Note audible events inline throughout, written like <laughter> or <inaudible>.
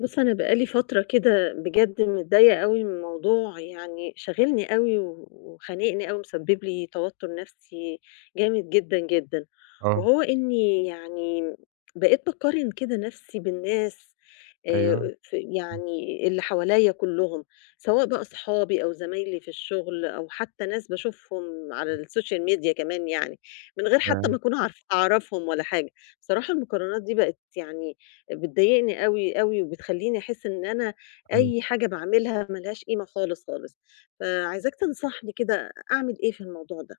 بُص، أنا بقى لي فترة كده بجد متضايقة أوي من موضوع يعني شاغلني أوي و وخانقني أوي، مسبب لي توتر نفسي جامد جدًا، جدًا، آه، وهو إني يعني بقيت باقارن كده نفسي بالناس أيوه، ف يعني اللي حواليّا كلّهم، سواء بقى صحابي أو زمايلي في الشغل أو حتى ناس باشوفهم على السوشيال ميديا كمان يعني، من غير حتى آآ، ما أكون عارف أعرفهم ولا حاجة. بصراحة المقارنات دي بقت يعني بتضايقني أوي، أوي، وبتخلّيني أحس إن أنا أيوه، أي حاجة باعملها ما لهاش قيمة خالص، خالص. فعايزاك تنصحني كده أعمل إيه في الموضوع ده؟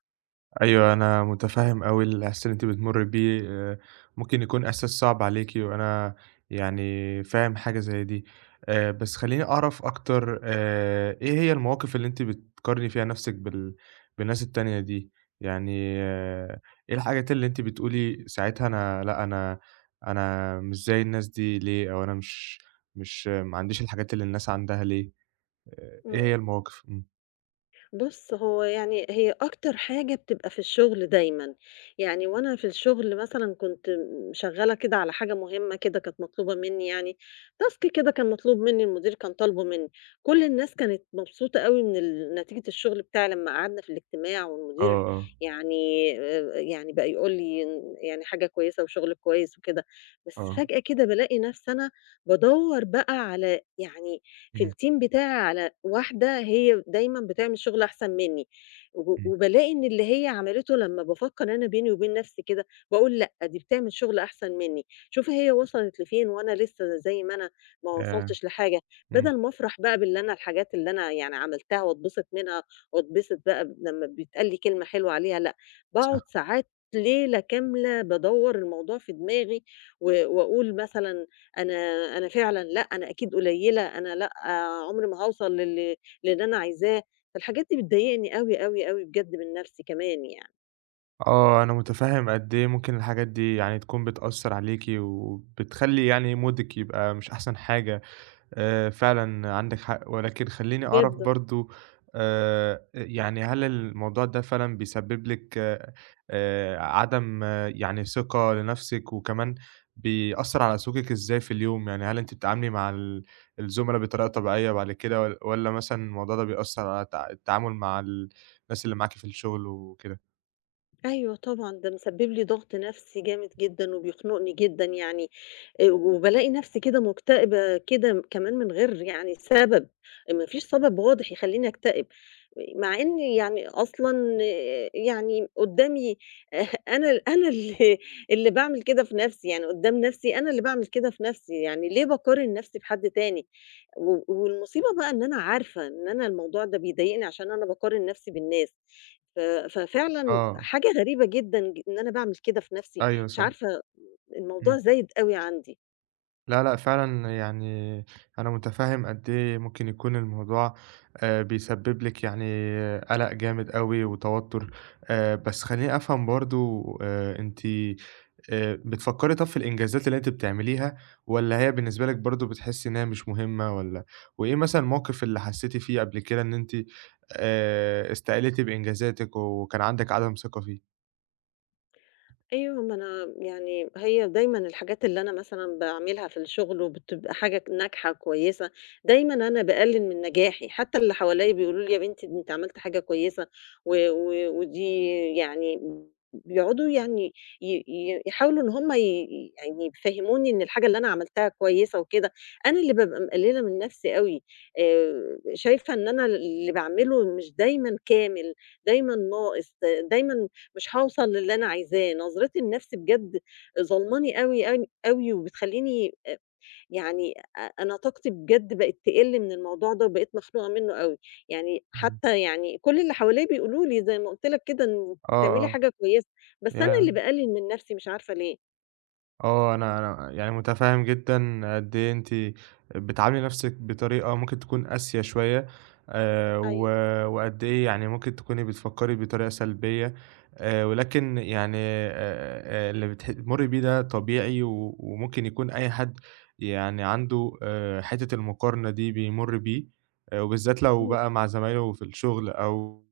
أيوه، أنا مُتفهِّم أوي الإحساس اللي أنتِ بتمُرّي بيه، ممكن يكون إحساس صعب عليكِ وأنا يعني فاهم حاجة زي دي، بس خلّيني أعرف أكتر إيه هي المواقف اللي أنتِ بتقارني فيها نَفْسِك بالناس التانية دي؟ يعني آه، إيه الحاجات اللي أنتِ بتقولي ساعتها أنا لأ، أنا مش زي الناس دي ليه، أو أنا مش ما عنديش الحاجات اللي الناس عندها ليه؟ إيه إمم. هي المواقف؟ إمم، بُص، هو يعني هي أكتر حاجة بتبقى في الشغل دايمًا، يعني وأنا في الشغل مثلًا كنت م شغّالة كده على حاجة مهمة كده كانت مطلوبة منّي يعني task كده كان مطلوب منّي، المدير كان طالبه منّي، كل الناس كانت مبسوطة أوي من ال نتيجة الشغل بتاعي لمّا قعدنا في الاجتماع آه، والمدير آه، يعني يعني بقى يقول لي إن يعني حاجة كويسة وشغل كويس وكده، بس آه. فجأة كده بالاقي نَفْسي أنا بادوّر بقى على يعني في إمم، الteam بتاعي على واحدة هي دايمًا بتعمل شغل أحسن منّي، و إمم، وبالاقي إن اللي هي عملته لمّا بافكّر أنا بيني وبين نفسي كده، باقول لأ، دي بتعمل شغل أحسن منّي، شوفي هي وصلت لفين وأنا لسه زي ما أنا، ما ياه! وصلتش لحاجة، إمم، بدل ما أفرح بقى باللي أنا الحاجات اللي أنا يعني عملتها واتبسط منها، واتبسط بقى ب لمّا بيتقال لي كلمة حلوة عليها لأ، باقعد صح. ساعات ليلة كاملة بادوّر الموضوع في دماغي، و وأقول مثلًا أنا أنا فعلًا لأ، أنا أكيد قليلة، أنا لأ، آه، عمري ما هاوصل لل للي أنا عايزاه، فالحاجات دي بتضايقني أوي، أوي، أوي بجد من نَفْسي كمان يعني، آه، أنا متفهّم قد إيه ممكن الحاجات دي يعني تكون بتأثّر عليكِ، وبتخلّي يعني مودِك يبقى مش أحسن حاجة. فعلًا عندِك حق، ولكن خلّيني أعرف جدًا. برضه يعني هل الموضوع ده فعلًا بيسبب لِك عدم يعني ثقة لنَفْسِك، وكمان بيأثّر على سلوكِك إزاي في اليوم؟ يعني هل أنتِ بتتعاملي مع الزُملا بطريقة طبيعية بعد كده والّا مثلًا الموضوع ده بيأثّر على التعامل مع الناس اللي معاكِ في الشغل وكده؟ أيوه طبعًا، ده مسبب لي ضغط نفسي جامد جدًا وبيخنقني جدًا يعني، وبالاقي نفسي كده مكتئبة كده م كمان من غير يعني سبب، ما فيش سبب واضح يخلّيني أكتئب، مع إن يعني أصلًا إيه، يعني قدّامي <laughs> أنا ال أنا اللي اللي باعمل كده في نفسي، يعني قدّام نفسي أنا اللي باعمل كده في نفسي، يعني ليه باقارن نفسي بحد تاني؟ و والمصيبة بقى إن أنا عارفة إن أنا الموضوع ده بيضايقني عشان أنا باقارن نفسي بالناس. ف ففعلًا آه، حاجة غريبة جدًا ج إن أنا باعمل كده في نَفْسي، أيوه مش صح، عارفة الموضوع إمم. زايد أوي عندي. لا، لأ، فعلًا يعني أنا متفهّم قد إيه ممكن يكون الموضوع بيسبب لِك يعني قلق جامد أوي وتوتُّر، بس خلّيني أفهم برضه أنتِ بتفكّري طَب في الإنجازات اللي أنتِ بتعمليها والّا هي بالنسبة لِك برضه بتحسّي إن هي مش مهمة والّا وإيه مثلًا الموقِف اللي حسّيتِ فيه قبل كده إن أنتِ استقلتِ بإنجازاتِك وكان عندِك عدم ثقة فيه؟ أيوه، ما أنا يعني هي دايمًا الحاجات اللي أنا مثلًا باعملها في الشغل وبتبقى حاجة ك ناجحة كويسة، دايمًا أنا باقلل من نجاحي، حتى اللي حواليّا بيقولوا لي: "يا بنتي أنتِ عملتِ حاجة كويسة." و و ودي يعني بيقعدوا يعني ي ي يحاولوا إن هم ي يعني يفهّموني إن الحاجة اللي أنا عملتها كويسة وكده، أنا اللي بابقى مقلّلة من نفسي أوي، شايفة إن أنا اللي باعمله مش دايمًا كامل، دايمًا ناقص، دايمًا مش هاوصل للي أنا عايزاه، نظرتي لنفسي بجد ظلماني أوي، أوي، أوي، وبتخلّيني أ يعني أ أنا طاقتي بجد بقت تقِل من الموضوع ده وبقيت مخنوقة منّه أوي، يعني إمم، حتى يعني كل اللي حواليّا بيقولوا لي زي ما قُلت لك كده إن آه، "بتعملي آه، حاجة كويسة." بس أنا ياه! اللي باقلِّل من نفسي مش عارفة ليه. آه، أنا يعني متفهّم جدًا قد إيه أنتِ بتعاملي نَفْسِك بطريقة ممكن تكون قاسية شوية، آآ، و أيوه، وقد إيه يعني ممكن تكوني بتفكّري بطريقة سلبية، ولكن يعني اللي بتمُرّي بيه ده طبيعي وممكن يكون أي حد يعني عنده حتّة المقارنة دي بيمُر بيه، وبالذات لو إمم، بقى مع زمايله في الشغل أو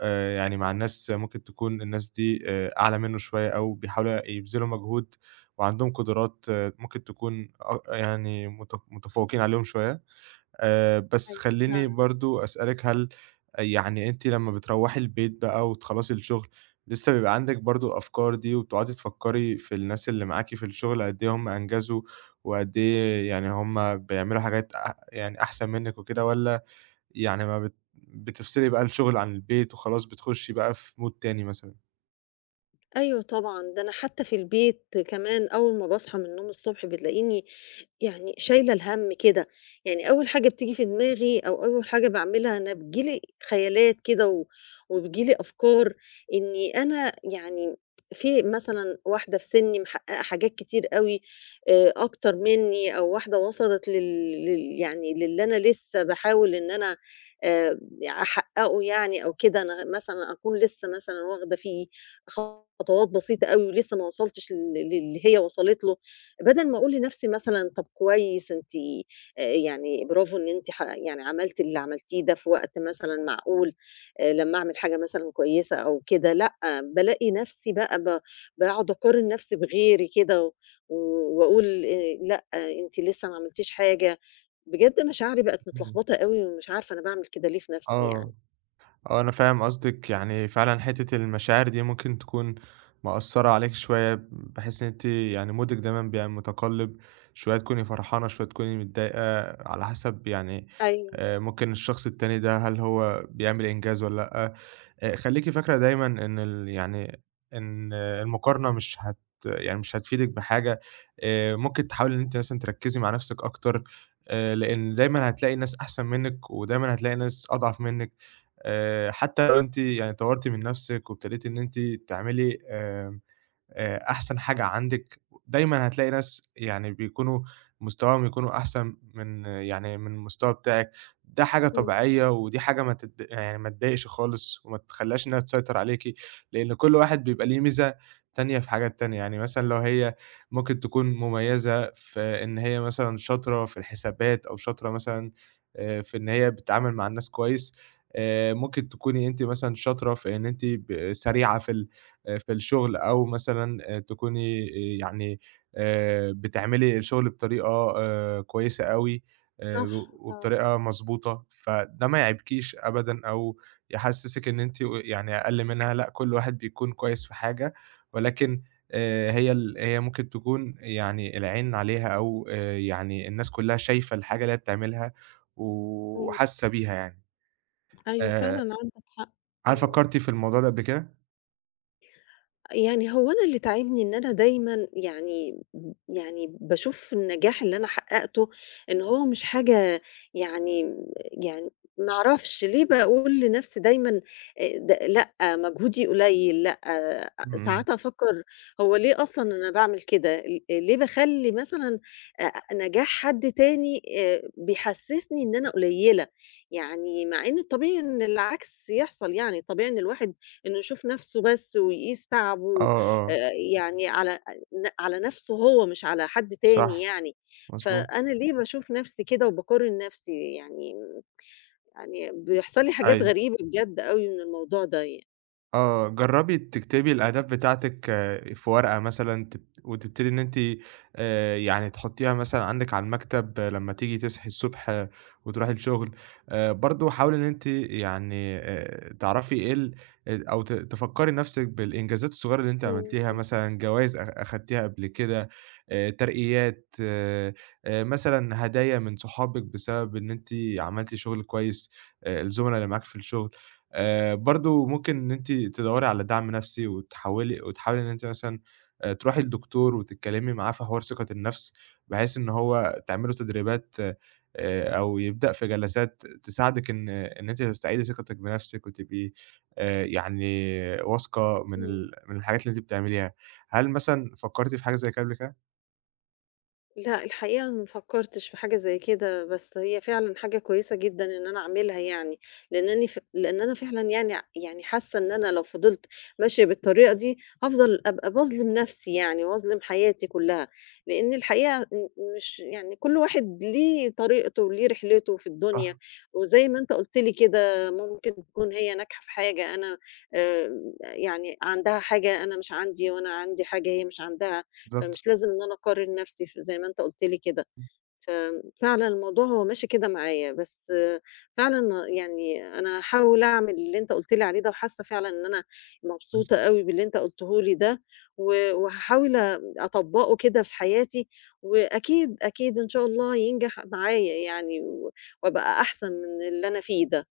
يعني مع الناس ممكن تكون الناس دي أعلى منّه شوية أو بيحاولوا يبذلوا مجهود وعندهم قدرات ممكن تكون يعني متفوقين عليهم شوية، بس أيوه خلّيني فعلًا. برضه أسألِك هل يعني أنتِ لمّا بتروّحي البيت بقى وتخلّصي الشغل، لسه بيبقى عندِك برضه الأفكار دي وبتقعدي تفكّري في الناس اللي معاكِ في الشغل قد إيه هم أنجزوا، وقد إيه يعني هم بيعملوا حاجات يعني أحسن منِّك وكده، والّا يعني ما بتفصلي بقى الشغل عن البيت وخلاص بتخشي بقى في mood تاني مثلًا؟ أيوه طبعًا، ده أنا حتى في البيت كمان أول ما باصحى من النوم الصبح بتلاقيني يعني شايلة الهَم كده، يعني أول حاجة بتيجي في دماغي أو أول حاجة باعملها أنا بييجي لي خيالات كده و وبييجي لي أفكار إني أنا يعني في مثلًا واحدة في سِنّي محققة حاجات كتير أوي أكتر منّي أو واحدة وصلت لل لل يعني للي أنا لسه باحاول إن أنا آآ، أحققه يعني أو كده، أنا مثلًا أكون لسه مثلًا واخدة فيه خطوات بسيطة أوي ولسه ما وصلتش لل للي هي وصلت له، بدل ما أقول لنفسي مثلًا طب كويس أنتِ يعني برافو إن أنتِ ح يعني عملتِ اللي عملتيه ده في وقت مثلًا معقول، لمّا أعمل حاجة مثلًا كويسة أو كده، لأ، بالاقي نفسي بقى ب باقعد أقارن نفسي بغيري كده و وأقول لأ، أنتِ لسه ما عملتيش حاجة، بجد مشاعري بقت إمم. متلخبطة أوي ومش عارفة أنا باعمل كده ليه في نفسي يعني. آه. آه، أنا فاهم قصدِك، يعني فعلًا حتّة المشاعر دي ممكن تكون مأثّرة عليكِ شوية، بحيث إن أنتِ يعني مودِك دايمًا بيبقى متقلِّب، شوية تكوني فرحانة، شوية تكوني متضايقة، على حسب يعني أيوه، ممكن الشخص التاني ده هل هو بيعمل إنجاز والّا لأ. خلّيكِ فاكرة دايمًا إن يعني إن المقارنة مش هت يعني مش هتفيدِك بحاجة، ممكن تحاولي إن أنتِ مثلًا تركّزي مع نَفْسِك أكتر، لإن دايمًا هتلاقي ناس أحسن منِّك ودايمًا هتلاقي ناس أضعف منِّك. حتى لو أنتِ يعني طوّرتِ من نَفْسِك وابتديتِ إن أنتِ تعملي أحسن حاجة عندِك، دايمًا هتلاقي ناس يعني بيكونوا مستواهم يكونوا أحسن من يعني من المستوى بتاعِك، ده حاجة إمم، طبيعية ودي حاجة ما تد يعني ما تضايقش خالص وما تخلّيهاش إنها تسيطر عليكِ، لإن كل واحد بيبقى ليه ميزة تانية في حاجات تانية، يعني مثلًا لو هي ممكن تكون مميزة في إن هي مثلًا شاطرة في الحسابات أو شاطرة مثلًا في إن هي بتتعامل مع الناس كويس، ممكن تكوني أنتِ مثلًا شاطرة في إن أنتِ سريعة في في الشغل، أو مثلًا تكوني يعني بتعملي الشغل بطريقة كويسة أوي صح، و آه، وبطريقة مضبوطة، فده ما يعيبكيش أبدًا أو يحسّسِك إن أنتِ يعني أقل منها، لأ كل واحد بيكون كويس في حاجة، ولكن هي ممكن تكون يعني العين عليها أو يعني الناس كلّها شايفة الحاجة اللي هي بتعملها إمم. وحاسة بيها يعني. أيوه فعلًا آآ عندك حق، هل إمم، فكّرتِ في الموضوع ده قبل كده؟ يعني هو أنا اللي تاعبني إن أنا دايمًا يعني يعني باشوف النجاح اللي أنا حققته إن هو مش حاجة يعني يعني ما أعرفش ليه باقول لنفسي دايمًا د لأ، مجهودي قليل، لأ، إمم، أ إمم. ساعات أفكّر هو ليه أصلًا أنا باعمل كده؟ ل ليه باخلّي مثلًا أ نجاح حد تاني بيحسّسني إن أنا قليلة؟ يعني مع إن الطبيعي إن العكس يحصل يعني، الطبيعي إن الواحد إنه يشوف نفسه بس ويقيس آه، تعبه آه، يعني على على نَفْسه هو مش على حد تاني صح. يعني، مضبوط، فأنا ليه باشوف نَفْسي كده وباقارن نَفْسي يعني يعني بيحصل لي حاجات أيوه، غريبة بجد أوي من الموضوع ده يعني. آه، جرّبي تكتبي الأهداف بتاعتِك في ورقة مثلًا وتبتدي إن أنتِ يعني تحطّيها مثلًا عندِك على المكتب لمّا تيجي تصحي الصبح وتروحي الشغل، برضه حاولي إن أنتِ يعني تعرفي إيه أو تفكّري نَفْسِك بالإنجازات الصغيرة اللي أنتِ عملتيها، إمم، مثلًا جوايز أخدتيها قبل كده، ترقيات، مثلًا هدايا من صحابِك بسبب إن أنتِ عملتِ شغل كويس، الزُملا اللي معاكِ في الشغل. برضه ممكن إن أنتِ تدوّري على دعم نفسي وتحاولي إن أنتِ مثلًا تروحي لدكتور وتتكلّمي معاه في حوار ثقة النفس، بحيث إن هو تعملوا تدريبات أو يبدأ في جلسات تساعدِك إن أنتِ تستعيدي ثقتِك بنفسِك وتبقي يعني واثقة من إمم. من الحاجات اللي أنتِ بتعمليها. هل مثلًا فكّرتِ في حاجة زي كده قبل كده؟ لأ، الحقيقة ما فكّرتش في حاجة زي كده، بس هي فعلًا حاجة كويسة جدًا إن أنا أعملها يعني، لأن أنا فعلًا يعني يعني حاسة إن أنا لو فضلت ماشية بالطريقة دي، هافضل أبقى باظلم نفسي يعني وأظلم حياتي كلّها، لإن الحقيقة م مش يعني كل واحد ليه طريقته وليه رحلته في الدنيا، صح، وزي ما أنت قُلت لي كده ممكن تكون هي ناجحة في حاجة أنا آآ، يعني عندها حاجة أنا مش عندي، وأنا عندي حاجة هي مش عندها. بالضبط. فمش لازم إن أنا أقارن نفسي ف زي ما أنت قُلت لي كده، إمم، ففعلًا الموضوع هو ماشي كده معايا، بس فعلًا يعني أنا هاحاول أعمل اللي أنت قُلت لي عليه ده، وحاسة فعلًا إن أنا مبسوطة كويس. أوي باللي أنت قُلته لي ده، و وهاحاول أطبّقه كده في حياتي، وأكيد، أكيد إن شاء الله ينجح معايا يعني، و وأبقى أحسن من اللي أنا فيه ده.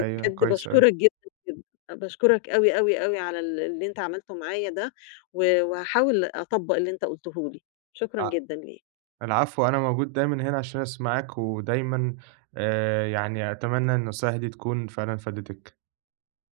أيوه، كويس أوي. باشكرك جدًا، جدًا، باشكرك أوي، أوي، أوي على ال اللي أنت عملته معايا ده، و وهاحاول أطبّق اللي أنت قُلته لي، شكرًا جدًا ليك. العفو أنا موجود دايمًا هنا عشان أسمعك، ودايمًا يعني أتمنى إن النصايح دي تكون فعلًا فادتِك.